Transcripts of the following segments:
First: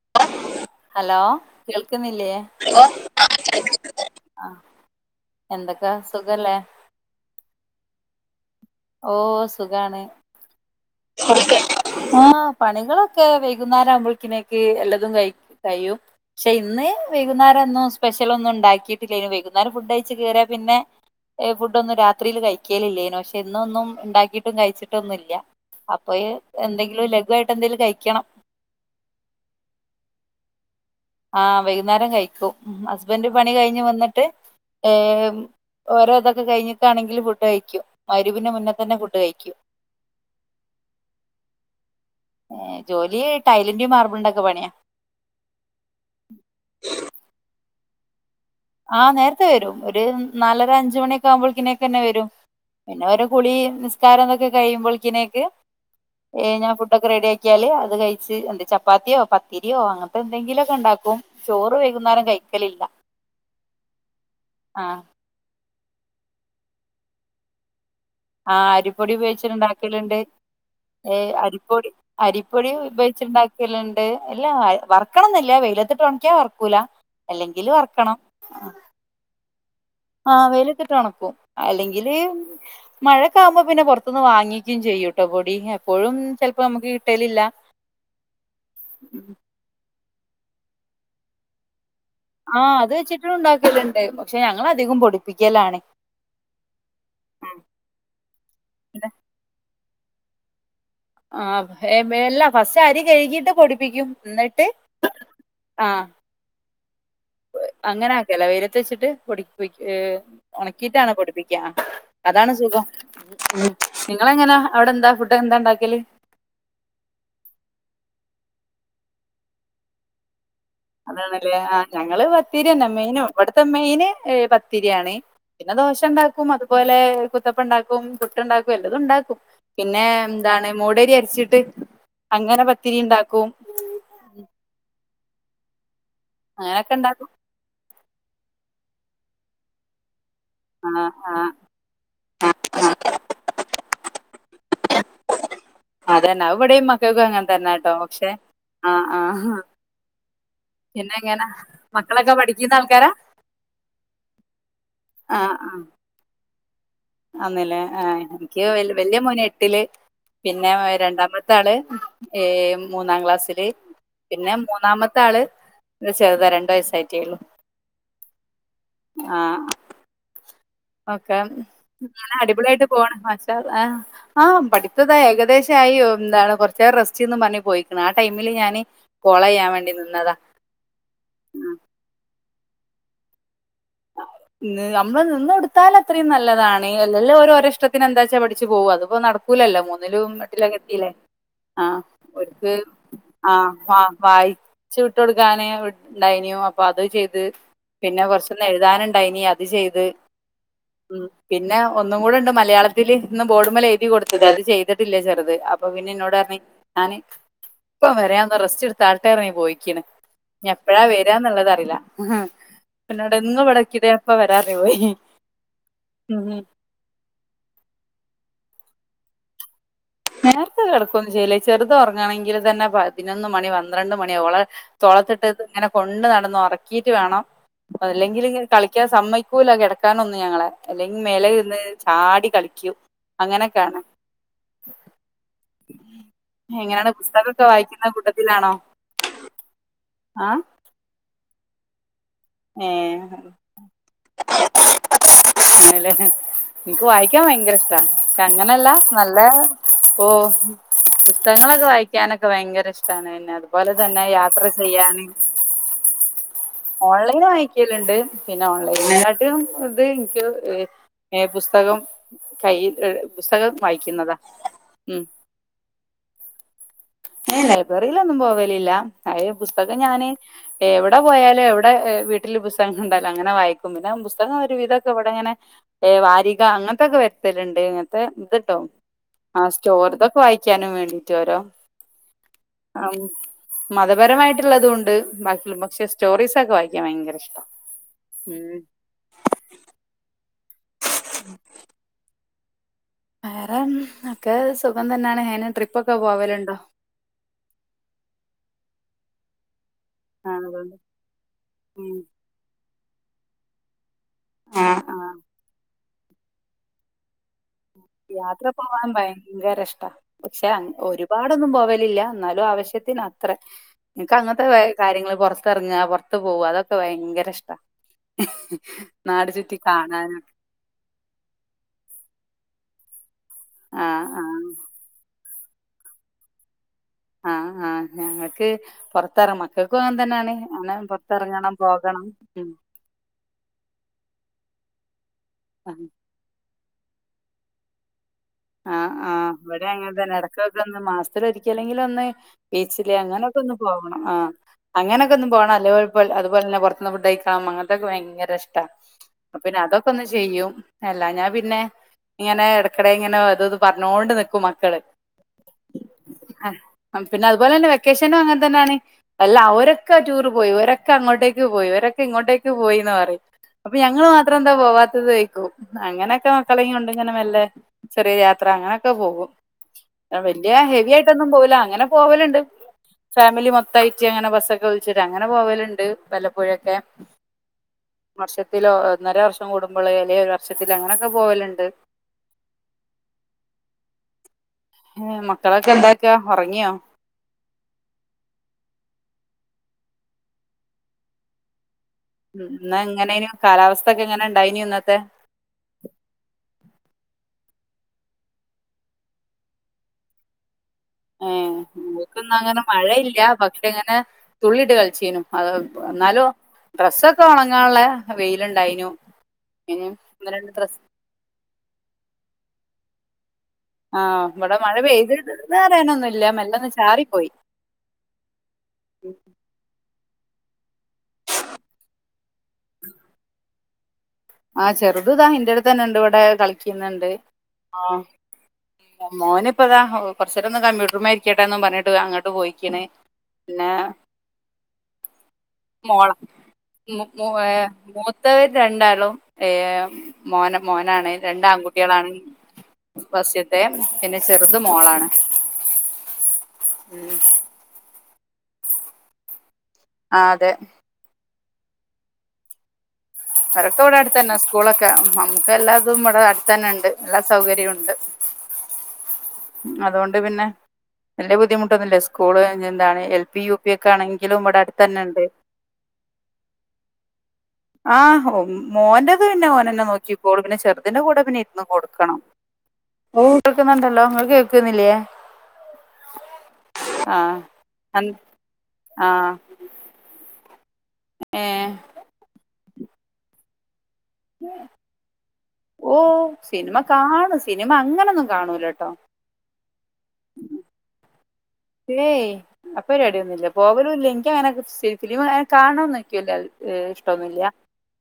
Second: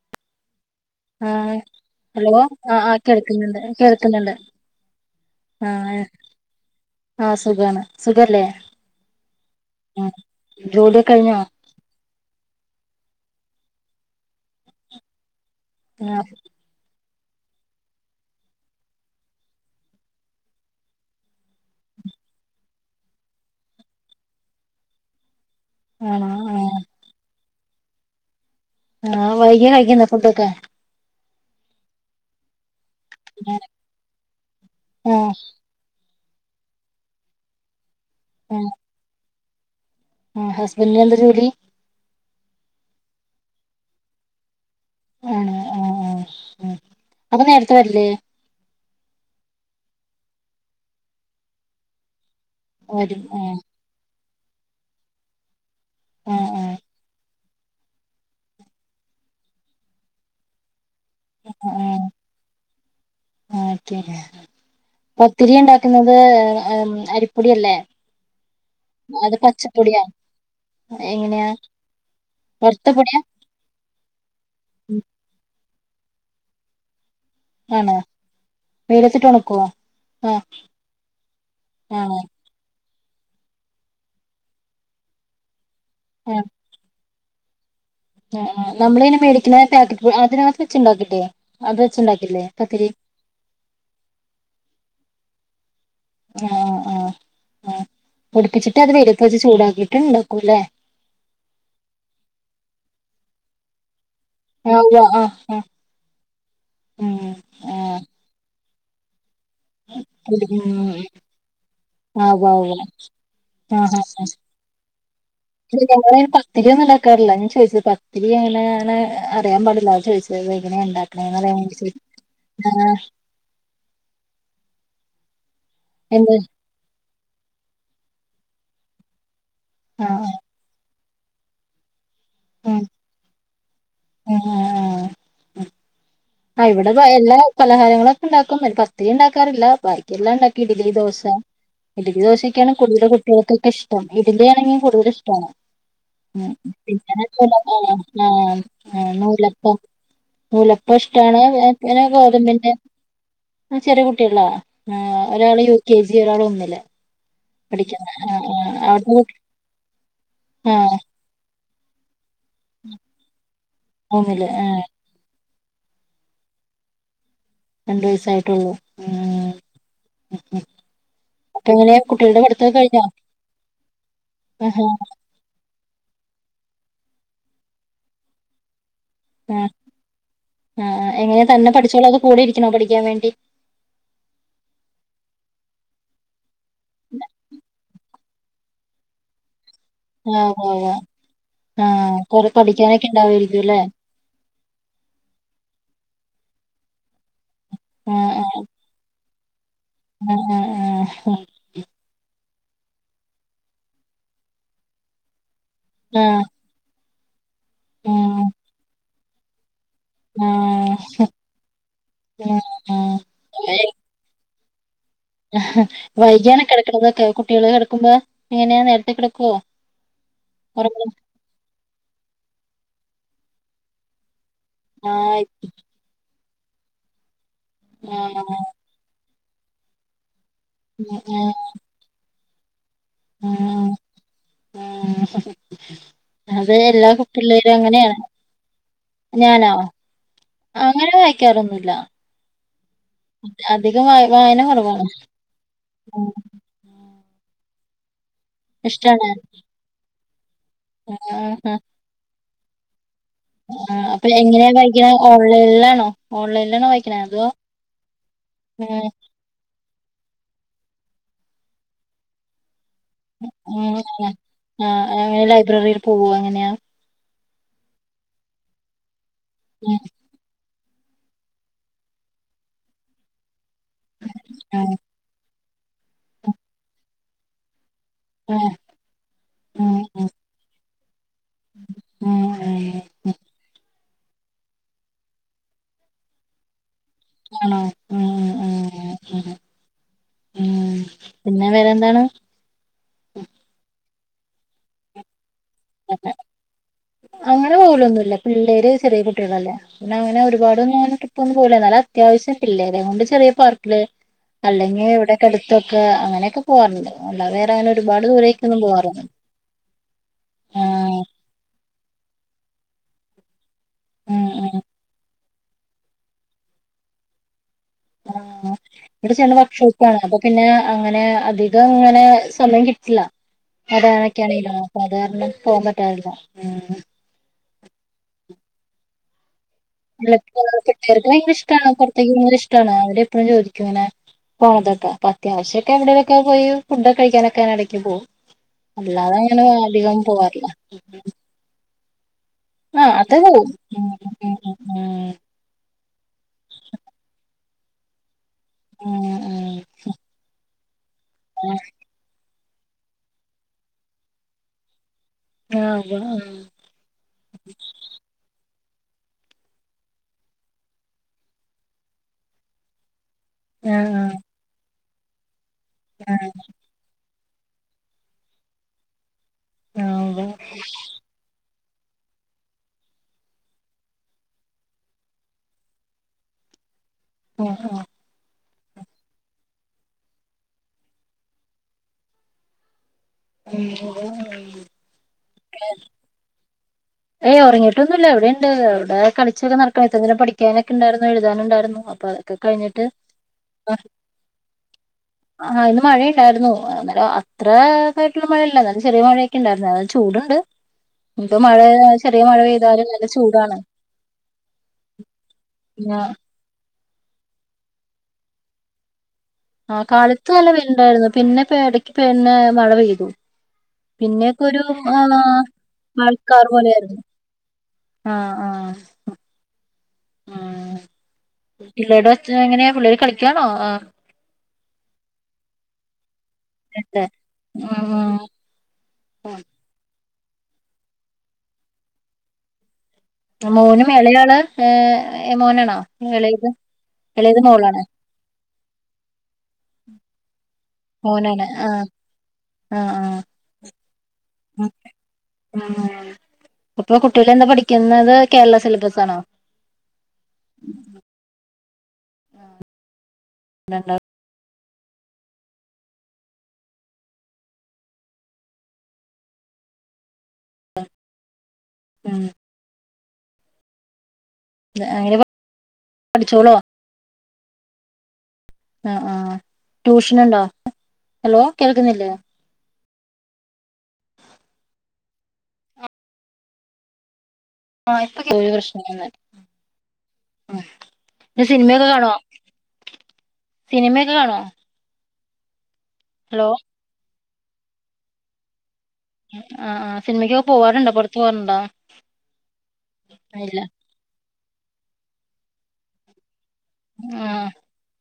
[inaudible] Hello ആഹ് hello കേൾക്ക്ന്നില്ലേ ആഹ് ആഹ് കേൾക്കുന്നുണ്ട് കേൾക്കുന്നുണ്ട് [unintelligible] ആഹ് എന്തെക്കെയാ ആഹ് സുഖല്ലേ ആഹ് സുഖാണ് സുഖല്ലേ ഓഹ് സുഖാണ് ആഹ് ജോലിയൊക്കെ കഴിഞ്ഞോ പണി ഒക്കെ [unintelligible] ആഹ് പണികളൊക്കെ വൈകുന്നേരം ആവുമ്പൊഴ്ക്കിനേക്ക് എല്ലതും കഴിക്ക്യും കഴിയും ആഹ് പക്ഷെ ഇന്ന്. വൈകുന്നേരംന്നും സ്പെഷ്യല് ഒന്നും ഉണ്ടാക്കിയിട്ടില്ലേനു വൈകുന്നേരം ഫുഡ് അയ്ച്ച് കേറിയാ പിന്നെ ഫുഡൊന്നും രാത്രില് കഴിക്കേലില്ലേനു പശ് ഇന്നൊന്നും ഇണ്ടാക്കിട്ടും കഴിച്ചിട്ടൊന്നുംല്ല ആണോ അപ്പഴ് ആഹ് എന്തെങ്കിലും ലഘുവായിട്ട് എന്തെങ്കിലും കഴിക്കണം. ആഹ് വൈകിയ കഴിക്കുന്ന ഫുഡൊക്കെ ആഹ് വൈകുന്നേരം കഴിക്കൂം ഉം ഹസ്ബൻഡറ് പണി ആഹ് കഴിഞ്ഞ് വന്നിട്ട് ഹേ ഓരോ ഇതൊക്കെ കഴിഞ് ണെങ്കിൽഫുഡഴിക്കും മഹ്റിബിന്റെ മുന്ന ആഹ് തന്നെ ഫുഡഴിക്കും. ആഹ് ഹസ്ബൻ്റിന് എന്തജോലി. ഏ ജോലി ടൈലിന്റിം മാർബിൾറ്റിം ഒക്കെ പണിയാ ആഹ് ആഹ് ആഹ് അപ്പൊ നേർത്തെ വർല്ലേ. ആഹ് നേർത്തെ വെരും ഒരു നാലര അഞ്ച് മണിയൊക്കെ ആകുമ്പോഴ് കി നേക്കന്നെ വെരും. പിന്നെ വരും ഓരോ കുളി ആഹ് നിസ്കാരം ഇതൊക്കെ കഴിയുമ്പോൽക്ക്നേക്ക് ആഹ് ഞാൻ ആഹ് ഫുഡൊക്കെ റെഡിയാ കാല് അത് കഴിച്ച് എന്ത് ചപ്പാത്തിയോ പത്തിരിയോ അങ്ങൻത്തെ എന്തെങ്കിലൊക്കെ ഉണ്ടാക്കും. ചോറ് ആഹ് വൈകുന്നേരം കഴിക്കലില്ല. ഓക്കെ ആഹ് പത്തിരി ഇണ്ടാക്കുന്നത് അരിപ്പൊടിയല്ലേ? ആഹ് അരിപ്പൊടി അത് പച്ചപ്പൊടിയാ ഉപയോഗിച്ചിട്ടുണ്ടാക്കല്ണ്ട് ഏഹ് എങ്ങനെയാ അരിപ്പൊടി അരിപ്പൊടി വറുത്ത പൊടിയാ ഉപയോഗിച്ചിട്ടുണ്ടാ ക്കല്ണ്ട് അല്ലാ ഉം, വർക്കണംന്നില്ല വെയിലത്തിട്ട് ഉണക്ക്യാ വർക്കൂല. അല്ലെങ്കില് വർക്കണം വൈലത്ത്ട്ട് ഒണക്കോ? ആഹ് വെയിലത്തിട്ട് ഒണക്കും അല്ലെങ്കില് ആണോ മഴക്കാകുമ്പോൾ പിന്നെ പൊർത്ത്ന്ന് വാങ്ങിക്കും ചെയ്യൂട്ടോ പൊടി എപ്പോഴും ചെൽപ്പോ നമുക്ക് കിട്ടലില്ല. ആഹ് ആഹ് നമ്മളയ്നെ മേടിക്ക്ണെ പാക്കറ്റ് അതിനകത്ത് വെച്ചുണ്ടാക്കില്ലേ അത് വെച്ച് ഇണ്ടാക്കില്ലേ? ആഹ് അത് വെച്ചിട്ടും ഇണ്ടാക്കല്ണ്ട് പക്ഷെ ഞങ്ങള് അധികും പൊടിപ്പിക്കലാണ്. ആഹ് ആഹ് ആഹ് പൊടിപ്പിച്ചിട്ട് അത് വൈലത്ത് വെച്ച് ചൂടാക്കിട്ട് ഉണ്ടാക്കൂല്ലേ. ആഹ് എല്ല ഫസ്റ്റ് അരി കഴുകിട്ട് പൊടിപ്പിക്കും ഇന്ന [unintelligible] ആഹ് ആഹ് അങ്ങനെ ആക്കലാ വെയിലത്ത് വെച്ചിട്ട് പൊടി [unintelligible] ഏ പൊടി- ഉം ഒണക്കിയിട്ടാണോ പൊടിപ്പിക്കാ ആ ഉവ്വ അതാണോ ഉവ്വ സുഖം. നിങ്ങള് എങ്ങനെ അവിടെ എന്താ ഫുഡ് എന്താ ഉണ്ടാക്കല് ഞങ്ങളെ പത്തിരിയൊന്നും ഉണ്ടാക്കാറില്ല ഞാൻ ചോദിച്ചത് പത്തിരി അങ്ങനെയാണ് അറിയാൻ പാടില്ല അതാ ചോദിച്ചത്. എങ്ങനേ അതാണല്ലേ ഉണ്ടാക്കണന്ന്റിയൻ വേണ്ടി ചോദിച്ച ഏഹ് ഇവട്ത്തെ മെയിന് പത്തിരിയാണ് പിന്നെ ദോശ എന്ത് ഇണ്ടാക്കും അത് അതുപോലെ കുത്തപ്പം ഇണ്ടാക്കും പുട്ട്‌ണ്ടാക്കും എല്ലതും ഇണ്ടാക്കും. പിന്നെ ആ ആ എന്താണ് മൂടരി അർച്ചിട്ട് അങ്ങനെ പത്തിരി ഇണ്ടാക്കും. ആഹ് ആഹ് ഇവടെ അങ്ങനൊക്കെ പ ഉണ്ടാക്കും എല്ലാ പലഹാരങ്ങളൊക്കെ ഇണ്ടാക്കും പത്തിരി ഇണ്ടാക്കാറില്ല പ എല്ലാം ഇണ്ടാക്കി ആ ഇഡിലി ദോശ ആ ഇഡ്ലി ആ, ദോശൊക്കേണ് കുടുതൽ കുട്ടിയേൾക്കൊക്കെ ഇഷ്ടം. ഇഡ്ലിയാണെങ്കി കൂടുതല് ഇഷ്ടാണ് അതന്നെ ആഹ് അത് ഇവിടെയും മക്കൾക്കും പിന്നെ അങ്ങനെ തന്നെ കേട്ടോ ആഹ് ആഹ് പക്ഷെ ആ ആഹ് ആ നൂലപ്പം നൂല പ്പും പിന്നെ ഇഷ്ടാണ് എങ്ങനെ പിനെ മക്കളൊക്കെ ഗോതമ്പിന്റെ പഠിക്കുന്ന ആൾക്കാരാ ആഹ് ചെറിയ കുട്ടികളാ ആ ഒരാള് യു കെ ജി, ഒരാൾ ഒന്നില്. ആന്നല്ലേ പഠിക്കുന്ന ആഹ് എനിക്ക് ആഹ് വല്യ അവിടുത്തെ മോന് എട്ടില് പിന്നെ ആഹ് രണ്ടാമത്താള്. ഏ മൂന്നാം ക്ലാസില് ഒന്നില് പിന്നെ ആഹ് മൂന്നാമത്താള് ന്ന് ചെറുതാ രണ്ട് വയസ്സായിറ്റേള്ളു രണ്ട് വയസായിട്ടേള്ളൂ ആഹ് അഹ് അഹ് ഓക്കെ ഉം നെ അടിപൊളിയായിട്ട് പോണ് ആശാ ആഹ് ആഹ് പഠിത്തൊക്കായി ഏകദേശ് ക്കായി ഒ എന്താണ് കൊറച്ച് റെസ്‌റ്റീന്നും പറഞ്ഞ് പോയിക്കണ് ആ ടൈമില് ഞാന് കോളെയ്യാൻ വേണ്ടി നിന്നതാ ആഹ് ആഹ് എങ്ങനെയ തന്ന പഠിച്ചോളോ അതോ കൂടെയിരിക്കണോ പഠിക്കാൻ വേണ്ടി ഇന്ന് അമ്മള് നിന്ന് കൊടുത്താലത്രയും നല്ലതാണ്. എല്ലല്ലോ ഓര് ഓര ഇഷ്ടത്തിന് എന്താച്ചാ പഠി ച്ച് പോവു അത് ഇപ്പ നടക്കൂലല്ലോ മോ ഒന്നിലും ആഹ് ഉവ്വ് എട്ടിലൊക്കെ ഉവ്വ് എത്തീല്ലേ ആഹ് കൊറേ ഓര്ക്ക് പഠിക്കാനൊക്കെ ഉണ്ടാവായിരിക്കും ആഹ് അല്ലേ വ വായി കൊച്ചു കുട്ടികൾക്കാണേ വിട്ട് ഉണ്ടായിനിയോ അപ്പൊ അത് ചെയ്ത് പിന്നെ ആഹ് കൊറച്ചൊന്ന് എഴുതാനുണ്ടായിനിയ ഇത് ചെയ്ത് ആഹ് ആഹ് ഉം ആഹ് പിന്നെ ഒന്നും കൂടെണ്ട് മലയാളത്തില് ഇന്ന് ബോർഡുമേലെ എഴുതി കൊടുത്തത് അത് ചെയ്തിട്ടില്ല ചെറുത് അപ് അപ്പൊ പിന്നെ എന്നോട് ആഹ് പറഞ്ഞ് ഞാന് ഇപ്പം ആഹ് വരാന്ന് റെസ്റ്റ് എടുത്താട്ടെ എറങ്ങി പോയിക്കണ് ഞ് ആഹ് എപ്പഴാ വരാന്നുള്ളത് അറിയില്ല ഉഹാ ആഹ് എന്നോടെന്നും ഇവ്ടെ ക്ക് ദേ ഇപ്പ വരാ ദേപോയി വൈകിയാണ കെടക്കണതൊക്കെ കുട്ടികള് കെടക്കുമ്പോ എങ്ങനെയാ നേരത്തെ കെടക്കോ നേരത്തെ കെടക്കോന്നും ചെയ്യില്ല ഈ ചെറുത് ഒറങ്ങാണെങ്കിൽ തന്ന പതിനൊന്ന് മണി പന്ത്രണ്ട് മണിയാവും ഓളെ ആഹ് തോളത്തിട്ട് ഇത് ഇങ്ങനെ കൊണ്ട് നടന്ന് ഒറക്കീറ്റ് വേണം അത് ആഹ് അല്ലെങ്കില് ഇങ്ങനെ കളിക്കാൻ സമ്മയ് ക്കൂല കെടക്കാനൊന്നു ഞങ്ങളെ. അല്ലെങ്ക് മേലെ ആഹ് ഇര്ന്ന് ചാടി കളിക്കും അങ്ങനെയൊക്കെ ആണ് ഉം അത് എല്ലാ എങ്ങനെയാണ് പുസ്തകൊക്കെ കുട്ടിള്ളേരും വായിക്കുന്ന അങ്ങനെയാണ് കൂട്ടത്തിലാണോ ഞാനോ ആഹ് അങ്ങനെ വായിക്കാറൊന്നുല്ല ഏഹ് അധികം വായ് വായന കൊറവാണ് ആഹ് ഇക്ക് വായിക്കാൻ ഭയങ്കര ഇഷ്ടാ ശെ അങ്ങനല്ല ഇഷ്ടാണ് നല്ലെ ഓ ആഹ് ആഹ് പുസ്തകങ്ങളൊക്കെ വായിക്കാനെക്കെ ഭയങ്കര ഇഷ്ടാണ് എന് ആഹ് അപ്പൊ എങ്ങനെയാ വായിക്കണെ ഓൺലൈനിലാണോ ഓൺലൈനിലാണോ വായിക്കണേ ഇങ്ങനെ വായിക്കല്ണ്ട് പിന്നെ ഓൺലൈനകാ ട്ടിയും ഇത് എനിക്ക് ഇഹ് ഏഹ് പുസ്തകം കയ്യിത്ത്- ആഹ് ആഹ് ആ ലൈബ്രറീല് പോവുവാ അങ്ങനെയാ ഏഹ് ലൈബ്രറിലൊന്നും പോവലില്ല. അയ് പുസ്തകം ഉം ഞാന് എവിടെ പോയാലും എവിടെ ഏഹ് വീട്ടില് പുസ്തകം കണ്ടാലും അങ്ങനെ വായിക്കും പിന്നെ പുസ്തകം ഒരു ഉം വിധോക്ക വ ഇതങ്ങനെ ഏ വാരിക അങ്ങനത്തെക്ക വരുത്തല്ണ്ട് ഇങ്ങനത്തെ ഇത്ട്ടോ ആഹ് ഉം ഉം സ്റ്റോർതൊക്ക വായിച്ചാനും വേണ്ടീട്ട് ഓരോ [unintelligible] ആ മതപരമായിട്ടുള്ളതുവുണ്ട് ബാക്കിയുള്ള പക്ഷെ സ്റ്റോറീസക്ക വായിക്കാൻ ഭയങ്കര ഇഷ്ടാ ആണോ ആഹ് ഉം ആഹ് അഹ് അഹ് ആഹ് പിന്നെ വേറെന്താണ് വേറെ ഉം എക്കെ സുഖം തന്നാണ് ഏനെ ട്രിപ്പക്ക പോവലുണ്ടോ അങ്ങന പോകലൊന്നും ഇല്ല പിള്ളേര് ചെറിയ കുട്ടികളല്ലേ പിന്നങ്ങനെ ആ അതുകൊണ്ട് ഒരുപാടൊന്നും അങ്ങനെ ട്രിപ്പൊന്നും പോവില്ലാരുന്നു എന്നാല് ഉം അത്യാവശ്യം പിള്ളേരേം കൊണ്ട് ചെറിയ പാർക്കില് ആ അല്ലെങ്കി ആ ഇവിടെക്കെ അടുത്തൊക്കെ അങ്ങനെയൊക്കെ പോവാറുണ്ട് അല്ലാതെ അങ്ങനെ ഒരുപാട് യാത്ര ദൂരേക്കൊന്നും പോവാൻ പോവാറൊന്നും ഭയങ്കരഷ്ടാ പക്ഷെ അനക്ക് ആഹ് ഒരുപാട് പ്പൊന്നും പോവലില്ല ന്നാലും ആവശ്യത്തിനത്രെ എനിക്ക് ഉം അങ്ങനത്തെ വേ ഉം കാര്യങ്ങള് ഫോസ് ത്തെറങ്ങാ പൊറത്ത് പോവാ അതൊക്കെ ഭയങ്കരഷ്ടാ. ആഹ് ഇവിടെ നാട് ചേട്ടന് ചുറ്റി വർക്ക് ഷോപ്പാണ് അപ്പൊ കാണാനും പിന്നെ അങ്ങനെ അധികം ഇങ്ങനെ സമയം കിട്ടില്ല ആഹ് ആഹ് അതാനൊക്കെയാണെങ്കിലോ സാധാരണ പോവാൻ പറ്റാറില്ല ആഹ് ആഹ് ആഹ് ഞങ്ങക്ക് പൊറ ത്തെറ മക്കൾക്കും അങ്ങനെ അല്ല, തന്നെ ആണ് പിള്ളേർക്ക് അങ്ങനെ പൊർത്ത് എറങ്ങണം പോകണം ഉം എപ്പഴും ചോദിക്കും അങ്ങനെ പോണതൊക്കെ. അപ്പ അത്യാവശ്യം ഒക്കെ ഉം എവിടെ വെ ക്കെ കഴിയും ഫുഡ് ഒക്കെ കഴിക്കാനൊക്കെ ഞാന് എടയ്ക്ക് പോവും ആഹ് ആഹ് ഇവിടെ അങ്ങനെ തന്നെ. പോവാറില്ല എടക്കൊക്കെ ഒന്ന് മാസത്തിലൊരിക്കല് എങ്കിലും ഒന്ന് ആ ബീച്ചില് അത് അങ്ങനെ ഒക്കെ പോവും ഒന്ന് ഉം പോവണം ഉം ആഹ്. അങ്ങനെ ഉം ഒക്കെ എന്നും പോകണം അല്ലേൽ ഒരു പോൽ അതുപോലെ തന്നെ പുറത്തുന്ന് ഫുഡ് കഴിക്കണം അങ്ങനത്തെ ഒക്കെ ഭയങ്കര ഇഷ് ട്ടാ ഉം ഉം ഉം പിന്നെ അതൊക്കെ ഒന്ന് ചെയ്യും. അല്ലാഞ്ഞ ഉം പിന്നെ ഇങ്ങനെ ഇടക്കിടെ ഇങ്ങനെ ഒ അതും ഇതും പറഞ്ഞോണ്ട് നിൽക്കും മക്കള് ആഹ് ആഹ് ആഹ് പിന്നെ അതുപോലെ തന്നെ വെക്കേഷനും അങ്ങനെ തന്നെ ആണ് അല്ല അവരൊക്കെ ടൂർ പോയി, ഇവരൊക്കെ അങ്ങോട്ടേക്ക് പോയി, ഇവരൊക്കെ ഇങ്ങോട്ടേക്ക് പോയിന്ന് പറയും. ആ അപ്പൊ ഞങ്ങള് ആ മാത്രം എന്താ പോവാത്തത് ചോദിക്കും. ആ അങ്ങനെയൊക്കെ മക്കളെ കൊണ്ട് ഇങ്ങനെ മെല്ലെ ചെറിയ യാത്ര അങ്ങനെ ഒക്കെ പോകും. ആ ആ ഉവ്വ് വലിയ ഹെവി ആയിട്ടൊന്നും പോവില്ല, അങ്ങനെ പോവലുണ്ട് ഫാമിലി മൊത്തായിട്ട് അങ്ങനെ ബസ്സൊക്കെ വിളിച്ചിട്ട് അങ്ങനെ പോവലുണ്ട്. വല്ലപ്പോഴും ഒക്കെ ആഹ് ആഹ് വർഷത്തിലോ ഒന്നര വർഷം കൂടുമ്പള്, അല്ലേൽ ഒരു വർഷത്തിലോ അങ്ങനെ ഒക്കെ പോവലുണ്ട് ഉം ഉം [unintelligible] ഏഹ് മക്കളൊക്കെ എന്ത് ആക്കാ ഒറങ്ങിയോ ഏഹ് ഒറങ്ങിട്ടൊന്നുല്ല. അവിടെ ഉണ്ട്. അവിടെ കളിച്ചൊക്കെ നടക്കുക. ഇത്ര നേരം പഠിക്കാനൊക്കെ ഉണ്ടായിരുന്നു. എഴുതാനുണ്ടായിരുന്നു അ ഉം ഇന്ന് എങ്ങനെയെനും കാലാവസ്ഥ ഒക്കെ എങ്ങനെ ഇണ്ടായിനിയെ ഇന്നത്തെ ആഹ് ഇന്ന് മഴയുണ്ടായിരുന്നു. എന്നാലും അത്ര ഇതായിട്ടുള്ള മഴയല്ല. എന്നാലും ചെറിയ മഴ ക്കെ ഉണ്ടായിരുന്നു. എന്നാലും ചൂടുണ്ട് ഇനി ഇപ്പം മഴ ചെറിയ നമുക്കൊന്നും മഴ അങ്ങനെ പെയ്താലും നല്ല മഴയില്ല. ചൂടാണ് പക്ഷെ ഇങ്ങനെ തുള്ളിട്ട് കളിച്ചേനും. ആ എന്നാലോ ഡ്രസ്സൊക്കെ ഉണങ്ങാനുള്ളേ വെയില് ഉണ്ടായിനു ആഹ് കാലത്ത് നല്ല വെയിലുണ്ടായിരുന്നു. പിന്നെ ഇപ്പം ഇടക്ക് പിന്നെ മഴ പെയ്തു. ആ പിന്നെ ഒക്കെ ഇവിടെ ഒരു മഴ ആഹ് പെയ്തിന്ന് പറയാനൊന്നുമില്ല മഴക്കാർ മെല്ലെ പോലെ ഒന്ന് ആയിരുന്നു. ചാറിപ്പോയി ആഹ് ആഹ് ഉം. പിള്ളേരുടെ ഒച്ച എങ്ങനെ പിള്ളേര് കളിക്കാണോ, ആഹ് ആഹ് ചെറുത് ഇതാ ഇന്റെ അടുത്ത് തന്നെ ഉണ്ട് ഇവിടെ ഉണ്ട്. കളിക്കുന്നുണ്ട്. ഉം ആഹ് ഉം, മോന് ഇപ്പതാ കൊറച്ച് നേരം ഒന്ന് കമ്പ്യൂട്ടർമെ ഇരിക്കട്ടെ എന്നും പറഞ്ഞിട്ട് ഇതാ അങ്ങട്ട് പോയിക്ക്ണ് മോനും എളയ ആള് ഏഹ് മോനാണോ മോള ഇളയത്, ഇളയത് മോളാണ്. ത്തത് രണ്ടാളും ഏഹ് മോന് മോനാണ്. രണ്ട് ആൺകുട്ടികളാണ്. ആ ആ ഫസ് ദേ പിന്നെ ചെറുത് ഉം, മോളാണ്. ഉം. ഉം ക്കുന്നത് കേരള സിലബസ് ആണോ ആഹ് അതെ അതൊക്കെ ഇവിടെ അടുത്ത് തന്നെ. സ്കൂളൊക്കെ നമുക്ക് എല്ലാതും ഇവിടെ അടുത്തന്നെ ഉണ്ട്. എല്ലാ സൗകര്യവും ഉണ്ട് അതുകൊണ്ട് പിന്നെ വല്യ ബുദ്ധിമുട്ടൊന്നുല്ല. ഉം സ്കൂള് എന്താണ് എൽ പി യു [unintelligible] ഒക്കെ ആണെങ്കിലും ഇവിടെ അടുത്ത് തന്നെ അങ്ങനെ ഉണ്ട് പഠിച്ചോളോ ആഹ് ആ ആ മോന്റെത് പിന്നെ ഓൻ ത ന്നെ ട്യൂഷൻ നോക്കിക്കോളും, ഉണ്ടോ പിന്നെ ചെറുതിന്റെ കൂടെ ഹലോ പിന്നെ ഇരുന്ന് കേൾക്കുന്നില്ലേ കൊടുക്കണം. പൂവ് ഇട്ടു കൊടുക്കുന്നുണ്ടല്ലോ ഇങ്ങള് കേക്കുന്നില്ലേ ആഹ് ആഹ് അൻ ഇപ്പൊ കേ ആഹ് [unintelligible] പിന്നെ ഏഹ് സിനിമയൊക്കെ കാണോ സിനിമയൊക്കെ കാണോ ഓഹ് ഹലോ സിനിമ കാണും സിനിമ അങ്ങനൊന്നും കാണൂലട്ടോ ആഹ് ആഹ് സിനിമക്കൊക്കെ പോകാറുണ്ടോ പുറത്ത് പോവാറുണ്ടോ ഏയ് അപ്പൊ പേടിയൊന്നുമില്ല പോവലും ഇല്ല. എനിക്ക് അങ്ങനെ ഫിലിം കാണണംന്നു എനിക്കില്ല ആ ഇഷ്ടൊന്നുല്ല്യ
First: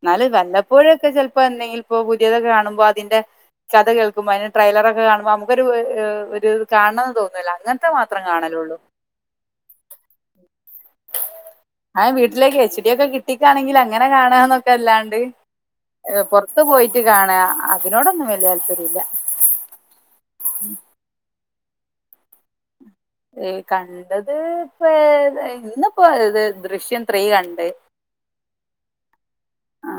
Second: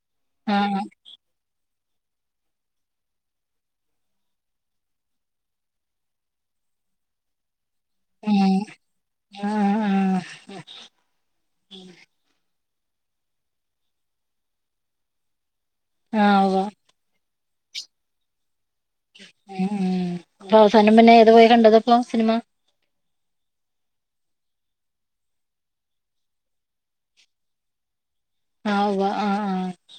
ഇന്നാലും ആ വല്ലപ്പോഴൊക്കെ ചെലപ്പോ എന്തെങ്കിലും ഇപ്പോ പുതിയതൊക്കെ കാണുമ്പോ അതിന്റെ കഥ കേൾക്കുമ്പോ അതിൻ്റെ ട്രെയിലറൊക്കെ കാണുമ്പോ നമുക്കൊരു ഒരു ഇത് കാണണംന്ന് തോന്നൂല്ലേ അങ്ങനത്തെ മാത്രം ഉം കാണലൊള്ളു ആ എന്നാലും വീട്ടിലേക്ക് എച് ഡി ഒക്കെ ടി വി ക്കാണെങ്കിൽ അങ്ങനെ കാണന്നൊക്കെ അല്ലാണ്ട് ആ ആ ഉവ്വ പുറത്ത് പോയിട്ട് കാണ അതിനോടൊന്നും വലിയ താല്പര്യല്ല ഉം ഉം അപ്പൊ അവസാനം പിന്നെ ഏത് പോയി കണ്ടത് അപ്പോ സിനിമ കണ്ടത് ഇപ്പം ഇന്നിപ്പോ ഇത് ദൃശ്യം ത്രീ കണ്ട് ആഹ് ഉവ്വ് ആഹ്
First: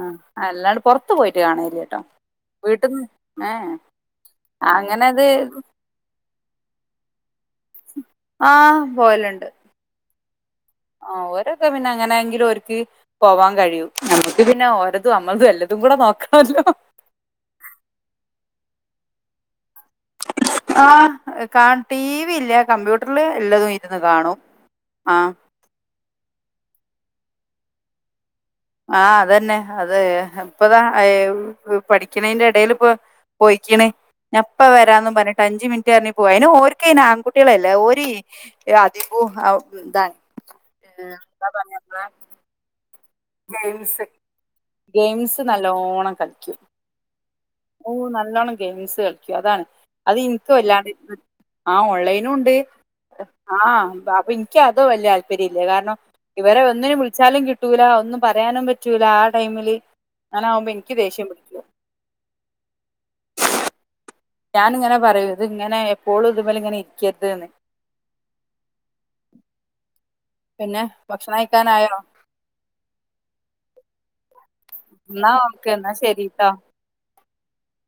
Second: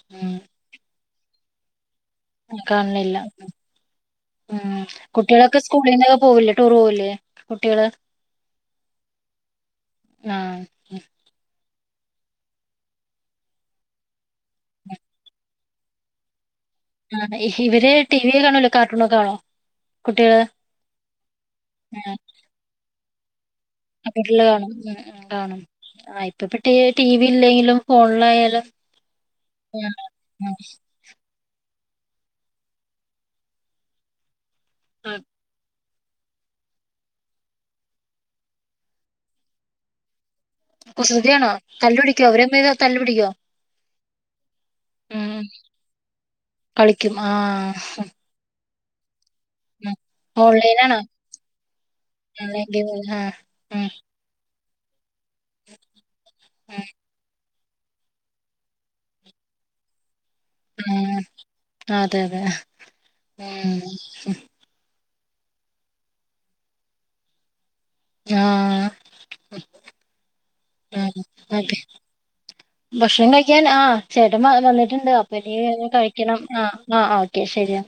ആ അല്ലാണ്ട് പൊറത്ത് പോയിട്ട് കാണലില്ല്യട്ടോ വീട്ട്ന്ന് കാണലില്ല ഏഹ് ഏഹ് ഉം കുട്ട്യാളൊക്കെ സ്കൂളിൽന്നൊക്കെ പോവില്ലേ ടൂർ പോവില്ലേ കുട്ട്യാള് ആഹ് പോവല്ണ്ട് ആഹ് ആഹ് ഓരോക്ക പിന്നെ എങ്ങനെങ്കിലും ഓര്ക്ക് പോവാൻ കഴിയൂ നമുക്ക് പിന്നെ ഓരതും നമ്മൾതും എല്ലതും കൂടെ നോക്കണല്ലോ ആഹ് ഇവര് ടിവിയ കാണല്ലോ കാർട്ടൂണൊക്കെ കാണോ കുട്ടികള് ആഹ ടി വി ഇല്ല കമ്പ്യൂട്ടറില് എല്ലാതും വീട്ടിൽ കാണും കാണും ആ ഇപ്പ ഇപ്പ ടി വി ഇല്ലെങ്കിലും ഫോണിലായാലും ആഹ് അതന്നെ ആ അത് ഇപ്പതാ പഠിക്കണന്റെ ഇടേൽ ഇപ്പോ പോയിക്ക്ണ് ഞാൻ ഇപ്പൊ വരാന്ന് ആ പറഞ്ഞിട്ട് അഞ്ചു മിനിറ്റ് റ്റ് പോയാ അയിന് ഓർക്കയിന് ആൺകുട്ട്യാളല്ലേ ഓര് അതികം എന്താണ് കുസൃതി ആണോ തല്ലു പിടിക്കോ അവര് തമ്മില് തല്ല് പിടിക്കോ ഗെയിംസ് ഗെയിംസ് നല്ലോണം കളിക്കും കളിക്കും ആഹ് ഓഹ് നല്ലോണം ഗെയിംസ് കളിക്കും അതാണ് ഉം അത് ഇനിക്ക് വല്ലാണ്ട് ഓൺലൈനാണോ ആഹ് ഓൺലൈനും ഇണ്ട് ഓൺലൈൻ ഗെയിം ആഹ് ആഹ ഉം പ്പ ക്ക്‌ അത് വല്യ താല്പര്യല്ല്യ കാരണം ഇവരെ ഉം ഒന്നിനും വിളിച്ചാലും കിട്ടൂല ഒന്നും പറയാനും പറ്റൂല്ല ആ ടൈമില് അങ്ങനെആവുമ്പോ ഇനിക്ക് ഉം ദേഷ്യം പിടിക്കും അതെ അതെ ഉം ഞാൻ ഇങ്ങനെ പറയും ഇത് ഇങ്ങനെ എപ്പോഴും ഇതുമ്മലിങ്ങനെ ഇരിക്കരുതന്ന് ആഹ് പിന്നെ ആഹ് ഭക്ഷണം അതെ കഴിക്കാനായോ ഭക്ഷണം കഴിക്കാൻ ആഹ് ചേട്ടൻ വന്നിട്ടുണ്ട് എന്നാ അപ്പൊ ഓക്കെ ഇനി എന്നാ കഴിക്കണം ശരിട്ടോ ആഹ് ആഹ് ഓക്കെ ശരിയ